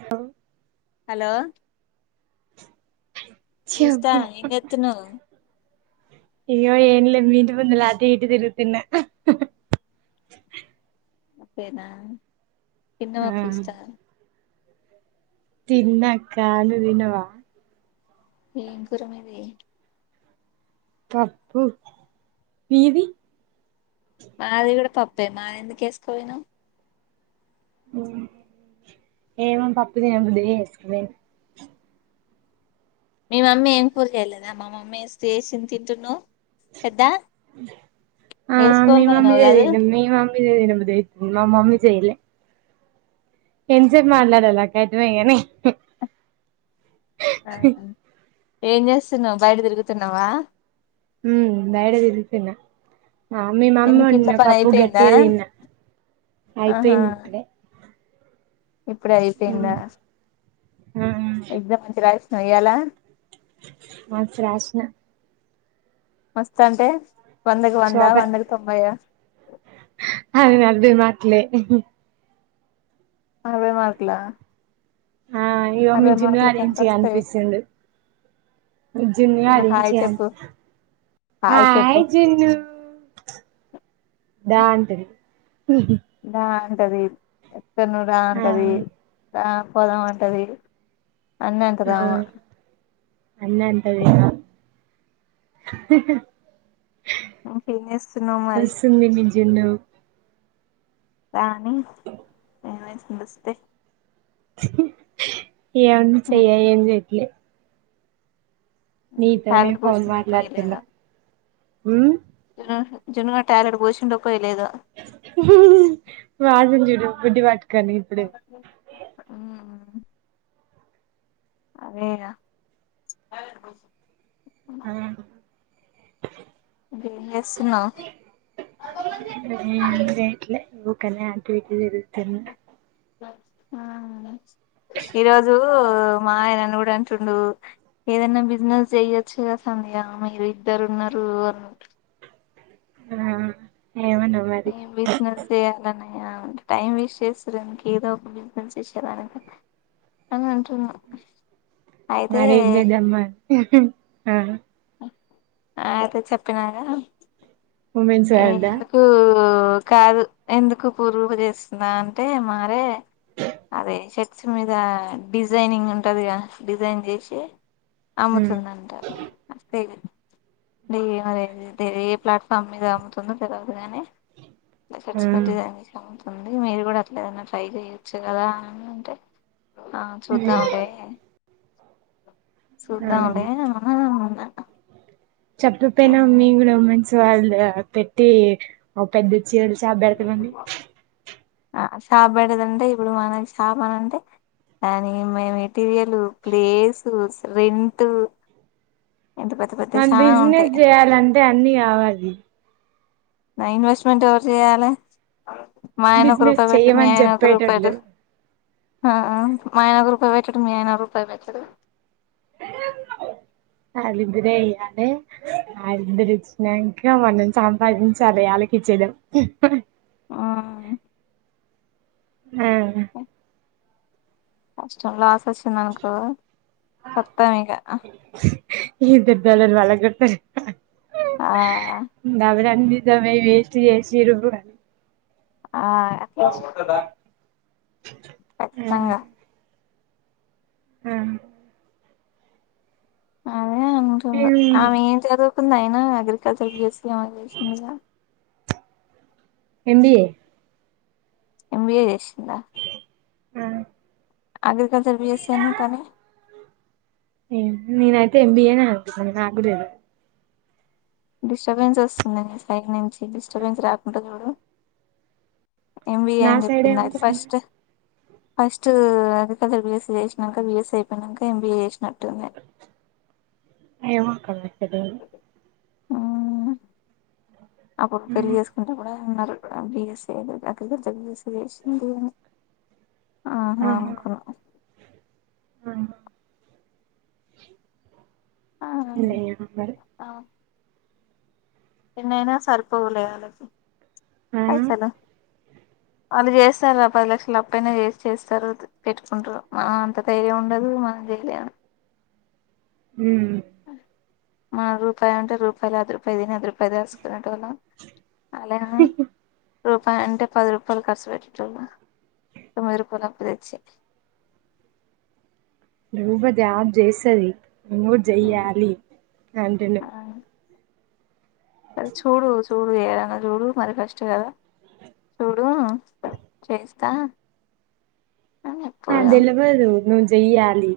హ హలో పూజిత చెప్పు ఎం చేతున్నావ్ అయ్యో ఏం లే మీ ఇంటి ముందళ అటూ ఇటూ తిరుగుతున్న అంతేనా తిన్నావ ఆ పూజిత తిన్నక్క నువ్ తిన్నవా ఎం కూర మీది పప్పు మీది మాది కూడ పప్పే మాది ఎందుకు ఎస్కపోయినవ్ ఏమో పప్పు తినబుద్ధి అయి ఎస్కపోయిన మీ మమ్మీ ఏం కూరి చేయలేదా మా మమ్మీ చేసింది తింటున్నావ్ పెద్దా ఆ మీ వేసుకోని మమ్మీ పోయినావు దే కాదు తింట మీ మమ్మీ దే తిన బుద్ధి అయ్తుంది మా మమ్మీ చెయ్యలే ఎంతసేపు మాట్లాడలక్క అయథామయ్యే గని ఆ ఏం చేస్తున్నావ్ బయట తిరుగుతున్నవా ఉ బయట తిరుగుతున్న ఆ మీ మమ్మీ ఎందుకు వండిన ఇంట్లో పని పప్పు అయిపోయిందా గట్టిగ తిన్న ఆహా అయిపోయింది ఇప్పుడే ఇప్పుడే అయిపోయిందా ఉమ్ ఆ ఎగ్జామ్ మంచిగా రాస్నవా అయ్యేలా ఆ ప్రశ్న మస్త్ అంటే వందకి వందా సూపర్ వందకు తొంభై ఆహ్. అే మాట్లే ఉహూ. అవే మార్కుల. ఆ ఇగో మీ జున్ను గాడు ఈడ్నుంచి వస్తాయి కనిపిస్తుండు. మీ జున్ను గాడు ఈ హాయ్ నుంచి చెప్పు కనిపి హాయ్ హాయ చెప్పు జున్ను దా అంటది. ఉహుమ్ నా అంటది ను రా ఆ అంటది ఆ పోదాం అంటది అన్నంత గామా అన్ని అంటది ఇక ఉమ్ ఏం చేస్తునావ్ మరి మీ జున్ను రానీ ఏమై నమస్తే ఏమన్న చెయ్య ఉమ్, ఏం చెయట్లే మీతోనే టాయిలెట్ ఫోన్ పోసిందో మాట్లాతున్న పోయలేదో ఉమ్ ఆ జున్ను గాడు టాయిలెట్ బోషిండు ఒక ఉహు ఉహు వాటం చూడు గుడ్డి ఉమ్ అవే రా ఆ మ్మ్ ఎస్ మ్మ్ చెయట్లే [unintelligible] యాక్టివిటీ ఆ ఈరోజు మా ఆయన నన్ను కూడా అంటుండు ఏదన్నా బిజినెస్ చెయ్యోచు కదా మీ మీరు ఏదనా బిజినెస్ చెయ్యొచ్చు కదా సంధ్య మీరు ఇద్దరు ఉన్నారు అ ఆ ఏమనవు మరి ఏమ్ బిజినెస్ చేయాలన్నా యాం టైం వేస్ట్ చేస్తుర్రు ఏదో ఒక బిజినెస్ చేసేదానికి అని అంటున్నా అయితే మరి ఇంకా జన్మ ఆ ఆ అయితే చెప్పినగా ఉమెన్స్ ఏ వరల్డ్ ఆ ఎందుకు కాదు ఎందుకు పూర్వ చేస్తుందా అంటే మారే అదే షర్ట్స్ మీద డిజైనింగ్ ఉంటందిగా డిజైన్ చేసి ఉమ్ అమ్ముతుందంట అదే మరి ఏ ప్లాట్ఫామ్ మీద అమ్ముతుందో తర్గదుగానే ఆ చర్స్ంటి ఉంది మీరు కూడా అట్లా ఏదనా ట్రై చేయొచ్చు కదా అని అంటే ఆ చూద్దాంండి ఆ సూద్దంలే అనా చెప్పపోయినా మీ కూడా మంచి పెట్టి ఒక పెద్ద చిర చాబ్బేడతే బం షాప్ పడేదంటే ఇప్పుడు మన షాప్ అన అంటే దాని మెటీరియల్ ప్లేసు రెంట్ ఎంత పెద్ద పెద్ద మన చానా ఉంటాయి బిజినెస్ చేయాలంటే అన్నిీ కావాలి నా ఇన్వెస్ట్మెంట్ ఎవరు చేయాలి మా ఆయన ఒక బిజినెస్ రూపాయి పెట్టి మీ చెయ్యమని ఆయన ఒక రూపాయిదు చెప్పేటోళ్ళు ఆ మా ఆయనగు రూపాయి పెట్టడు మీ ఆయనగు రూపాయి పెట్టడం అరిదురే అయ్యాలి ఆదురిచ్చినాక మనం సంపాదించాలి వాళ్ళకి చేేడం మ్మ్ ఆ కష్టం లాస్ వచ్చిందినకో కొత్తాం ఇక ఇ దర్ దల మళగ గతారు ఆ బరాని దమ వేస్టి చేసిరుపునీ ఆ అలా కదా ఆ ఖచ్చితంగా ఆ ఆ అే అంట ఎం ఆ మ మీ అ అంది అయినా అగ్రికల్చర్ బసి ఏ చేసిందిగా ఎబయే ఎంబిఏ చేసిందా ఆ అగ్రికల్చర్ బస్ కానీ ననయితే ఎంబిఏనే అనుకుంటున్నానన్నా కూడా తెలియదు. డిస్టర్బెన్స్ వస్తుందండి సైగ నుంచి స్టర్బన్ రాకుంట ఎంబిఏ నా అని సైడ్ ఏం చెప్పిందా అయితే వస్తుంది ఫస్ట్ ఫస్ట్ అగ్రికల్చర్ బిఎస్స చేసినాక బిఎస్స అయిపోయినాక ఎంబీఏ చేసినాట్డు ఏవ కా ఆ అప్పుడు పెళ్ళలి ఆహా చేసుకుంటే కూడా ఉన్నారు బస్ ఏ అ చె విేష ఆహాక ఆ ఆ ఇంగ ఏమ్ మరి ఆ, ఎన్నైనా సరిపోవు లే ఆలకి ఆ అసనా వాళ్ళు చేస్తార్రా పది లక్షలు అప్పు అయినా చేసి చేస్తారు పెట్టుకుంటారు మనం అంత ధైర్యం ఉండదు మనం చేయలేము ఊ మ రూపాయి అంటే రూపాయలో అదు రూపాయి తిని అదూపా పదేసుకునేటోళ్ల అలా రూపాయి అంటే పది రూపాయలు ఖర్చు పెట్టేటోళ్లు తొమ్మిది రూపాయలు అప్పు తెచ్చి నువ్వే గ్యాబ్ చేసేయ్ నువ్వు జెయ్యాలి కంటిన్యూ అది చూడు చూడు ఇంగా చూడు మరి కస్ట్ కదా చూడు ఊ చేస్ తా ఆ దెల్ వదు నువ్ జెయ్యాలి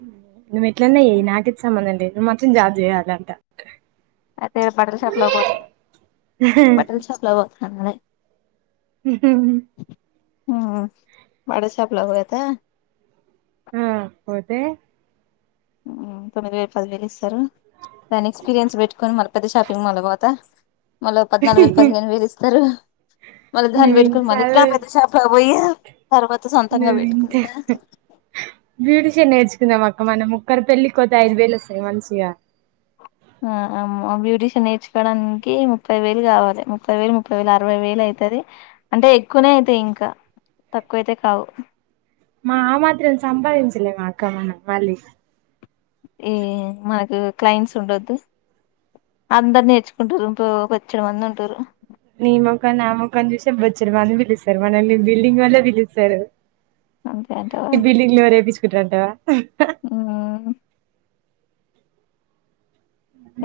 నువ్వెట్లయిన ఏయ్ నాకైతే సంబంధం లేద్ ను మత్రం జాబ్ చేయాలంట అయితే బటల్ షాప్ లో పో బటల్ షాప్ లో వో అన్మయ్ మ్మ్ మ్మ్ వడశాప్లేక్ పోతే ఆ పోతే ఊ తొమ్మిది వేలు పదివేలు ఇస్తారు దాని ఎక్స్పీరియన్స్ పెట్టుకొని మల పెద్ద షాపింగ్ మాల్ కి పోత మళ్ళ ఓ పద్నాలుగు వేలు పదిహేను వేలు ఇస్తారు మల్ దాన్ నువ్వు ఇంత పెట్టుకుని మలిక్కా చదువు పెద్ద శాప అయ్యో తర్వాత సొంతంగా నువ్వు పెట్టుకుంటా మంచిగా నేర్చుకున్నాం అక్క మనం ముక్కరు పెళ్లి కోత ఐదు వేలు వస్తాయి మంచిగా ఆ ఆమ్ బ్యూటీషియన్ నేర్చుకోవడానికి ముప్పై వేలు కావాలి ముప్పై వేలు ముప్పై వేలు అరవై వేలు అయితది. అంటే ఎక్కువనే అవుతాయి ఇంకా తక్కువ అతే కావు మా ఆ మాత్రం సంపాదించలేమా అక్క మనం మళ్లీ ఈ మాకు క్లయింట్స్ ఉండొద్దు అందరు నేర్చుకుంటారు బో బొచ్చడ మంది ఉంటారు నీ ముఖం నా ముఖం చూస్తే బొచ్చడు మంది పిలుస్తారు మనల్ని బిల్డింగ్ ఒల్లే పిలుస్తారు అంతే అంటావా ఈ బిల్డింగ్ లో రేపిచ్ తింట్రా అనితా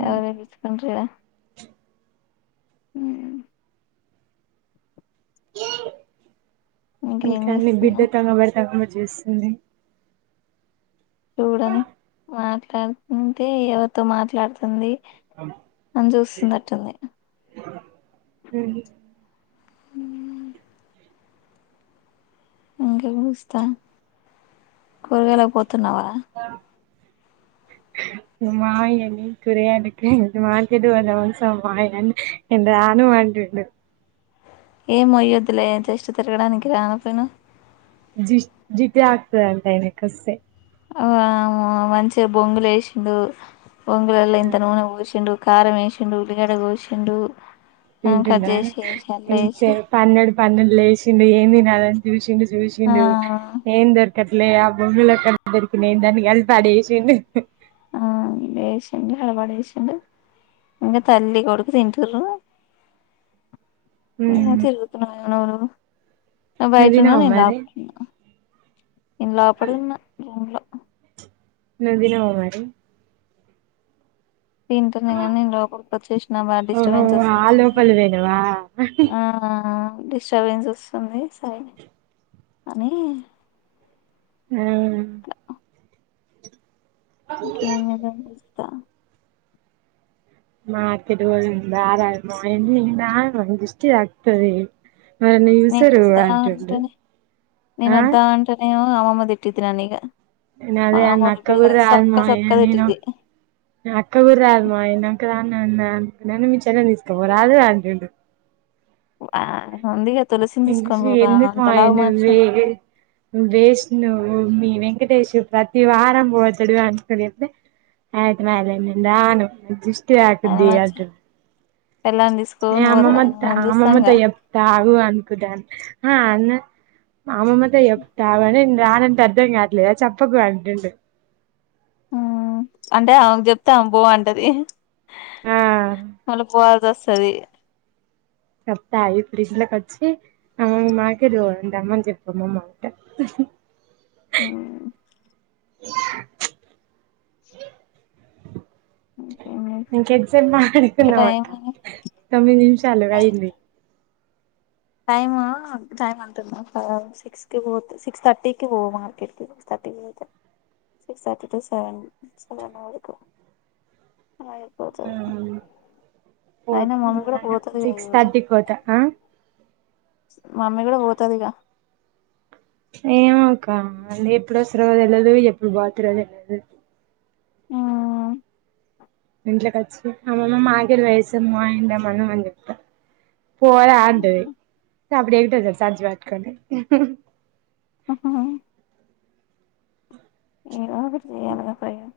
ఎవరి ఇస్కండ్రి ఆమ్ నువ్వు ఇంకేం కన్న చేస్తున్నావ్ బిడ్డకి అన్నం పెడతావా చేస్తుంది చూడండి మాట్లాడుతుంటే ఎవరితో మాట్లాడుతుంది తను చూస్తూ ఉన్నట్టు వుంది మ్మ్ ఇంకా ఏమిస్తా కూరగాయలకు పో తిన్నావా మా మామయ్యని కూరగాయలకి మార్కెట్ పోదామంటే మా ఆయన నేను రాను అంటుండు. ఏమి మొయ్యొదులే జస్ట్ తిరగడానికి రా పోయిను జి జితే ఆక్తద అంటా ఎన కస్తే [inaudible] ఆ మంచిగా బొంగులు ఏసిండు బొంగులలో ఇంత నూనె పోసిండు కారం ఏసిండు ఉల్లిగడ్డ కోసిండు ఆ వింటుండ కట్ చేసి ఏసి అల్ల ఏసి ఇంతసేపు పని పన్నెండు లేసిండు ఏం తినాలని చూసింది ఆ చూసిండు ఏందది అట్లే బొంగులో కట్టి దొరికినాయి దాని కలిపి ఆడ ఏసిండు ఆ లేసిండు అలవాటు చేసిండు ఇంకా తల్లి కొడుకు తింటూరు ఆ మ్మ్ తరుగుతున్నా ఎవరు నువ్వు బయట తినవా వున్నావ్ నేను మరి లోపల వున్న నేను లోపట ఉన్న ఇంట్లో నువ్వు తిన్నావా మరి తింటనే కానీ నేను లోపలికి వచ్చేసిన బాగా ఓహో డిస్టర్బెన్స్ ఆ వస్తుందని లోపల పోయినవా ఆ డిస్టర్బెన్స్ వస్తుంది సరే అని ఊ ఓకేద మాకడు పో ఆర మని [unintelligible] నేను తగను [unintelligible] ఆతది నేను వద్దా అంటనే నేను ఆ వద్దా అంటనే మా అమ్మమ్మ తిట్టిద్ది నన్ను ఇక నేను అదే అన్న అక్క కూడా రాదు మా ఇగ సొక్క నేను తిట్టిద్ది ఆ అక్క కూడ రాదు మ్మ ఏందో నేను ఒక్కదాన్నే నేను అనుకున్నాను మీ చెల్లెల్ని తీసుకోపో రాలే అంటుండు ఉ ఆ ఉందిగా తులసిని ఎంగష తీసుకొని పోగా ఎందు అంతలావు పను మనిషి వేగ ఉండంగా వస్ ఇన్ని ఎందుకు మా అవన్నీ వేసి వేస్ట్ ను మీ వెంకటేష్ ప్రతి వారం పోతాడు అనుకునేప్పుడే అయితే మల్లే నేను రాను నా ద్రు త్యాది ఆయన ది మంచి అటు పెళ్ళాన్ని నేను తీసుకొని పోతాడు అమ్మమ్మ ఆయన త మనం అమ్మమ్మతో చూస్తాంగా చెప్తా ఆగు అనుకుంట హా అన్న మా అమ్మమ్మతో చెప్తా ఆగు అని రానంటే అర్థం కావట్లేదా చెప్పకు అంటుండు ఆ అంటే ఆమెకు చెప్తే ఆమె బోవ అంటది ఆ మళ్ళ పోవాల్సి వస్తది చెప్తా ఇప్పుడు ఇంట్లోకి వచ్చి అమ్మమ్మ మామిడికాయ తింటా మంచిది అమ్మమ్మ అంటే హు హు ఉహ్ ఇంకేం చేస్తా? ఇంక ఎగ్జామ్ ఇంకా మానుకున్నామాట టైం తొమ్మిది నిమిషాలు అయింది టైము టైమ్ అంతటా తెలియదు సిక్స్ కి పోతె సిక్స్ తర్టీకి పోవాలి మార్కెట్కి సిక్స్ తర్టీ పోతే six thirty to seven seven వరకు ఆ అయిపోతది అయిన పోతా మమ్మీ కూడా నిమ్మలంగా పోతుదిగ సిక్స్ ఈరోజు థర్టీకి పోతా ఆ మమ్మీ కూడ వోతదిగా ఏమో కం మళ్లీ ఎప్పుడు వస్ ఎప్పుడు వస్తారో తెలీదు ఎప్పుడు బోతరో తెలీదు ఆ ఇంట్లో కొచ్చి అమ్మమ్మ మార్కెట్ కి పోయేసి మా ఏంటన్నా తెమ్మను మా అని చెప్తా పోరా అంటది అప్పుడు ఏమిటో జల్సా సంచి పట్టుకుంటే మీరా ఏదో ఒకటి చేయాలిగా ప్రయోగం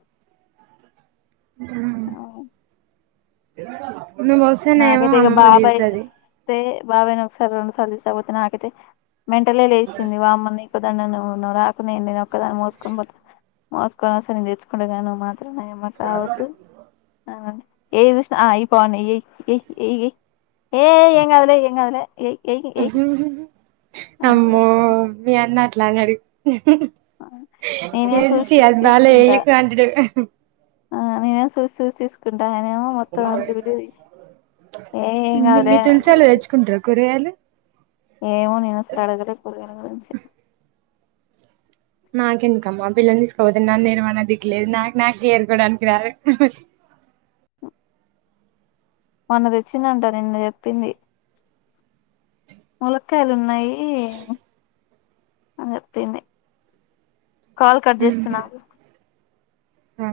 అవున్ ఏమైంది రా అట్లా నాకైతే ఇక బాబాయ్ అస్తే బాబాయిని ఒకసారి రెండు సార్లు తీసుకపోతే నాకైతే మెంటలే లేచింది వామ్మనిక్ నువ్వు ఒక్కదానివే నువ్వు నే రాకు నె నేను ఒక్కదాన్ని మోసుకొని పోత మోసుకొనొస్త నేను తెచ్చుకుండేదాని నువ్ త్రమే మడత రావొద్దు రావాకు ఎదుష్ణ అ అయిపోని ఇయ్యి ఇ ఇ ఏయ్ ఎంగాదులే ఎంగాదులే ఏయ్ ఏయ్ లంగాడి ఉహ్ నేనేం చూసి చూసి విచ్చేయాలి బాలే తీసుకుంటా [unintelligible] ఆ నేను ఎవో సూసి సూసి తీసుకుంట్ ఏ ఏం మ్ కాదులే మీ అని తులుసాలు అంటాడు తెచ్చుకుంటారు కూరగాయలు ఏమో నేనసలు అడుగలే కూరాయల గురించే నాకెందుకమ్మా పిల్లని తీసుకవోతే నన్న నేరుమన్నా దిక్కులేదు నాకు నాకు ఏరుకోడానికి రాదు మొన్న తెచ్చినంట నిన్న చెప్పింది ములక్కయలు ఉన్నాయీ అని చెప్పింది కాల్ కట్ చేస్తున్నాగు అ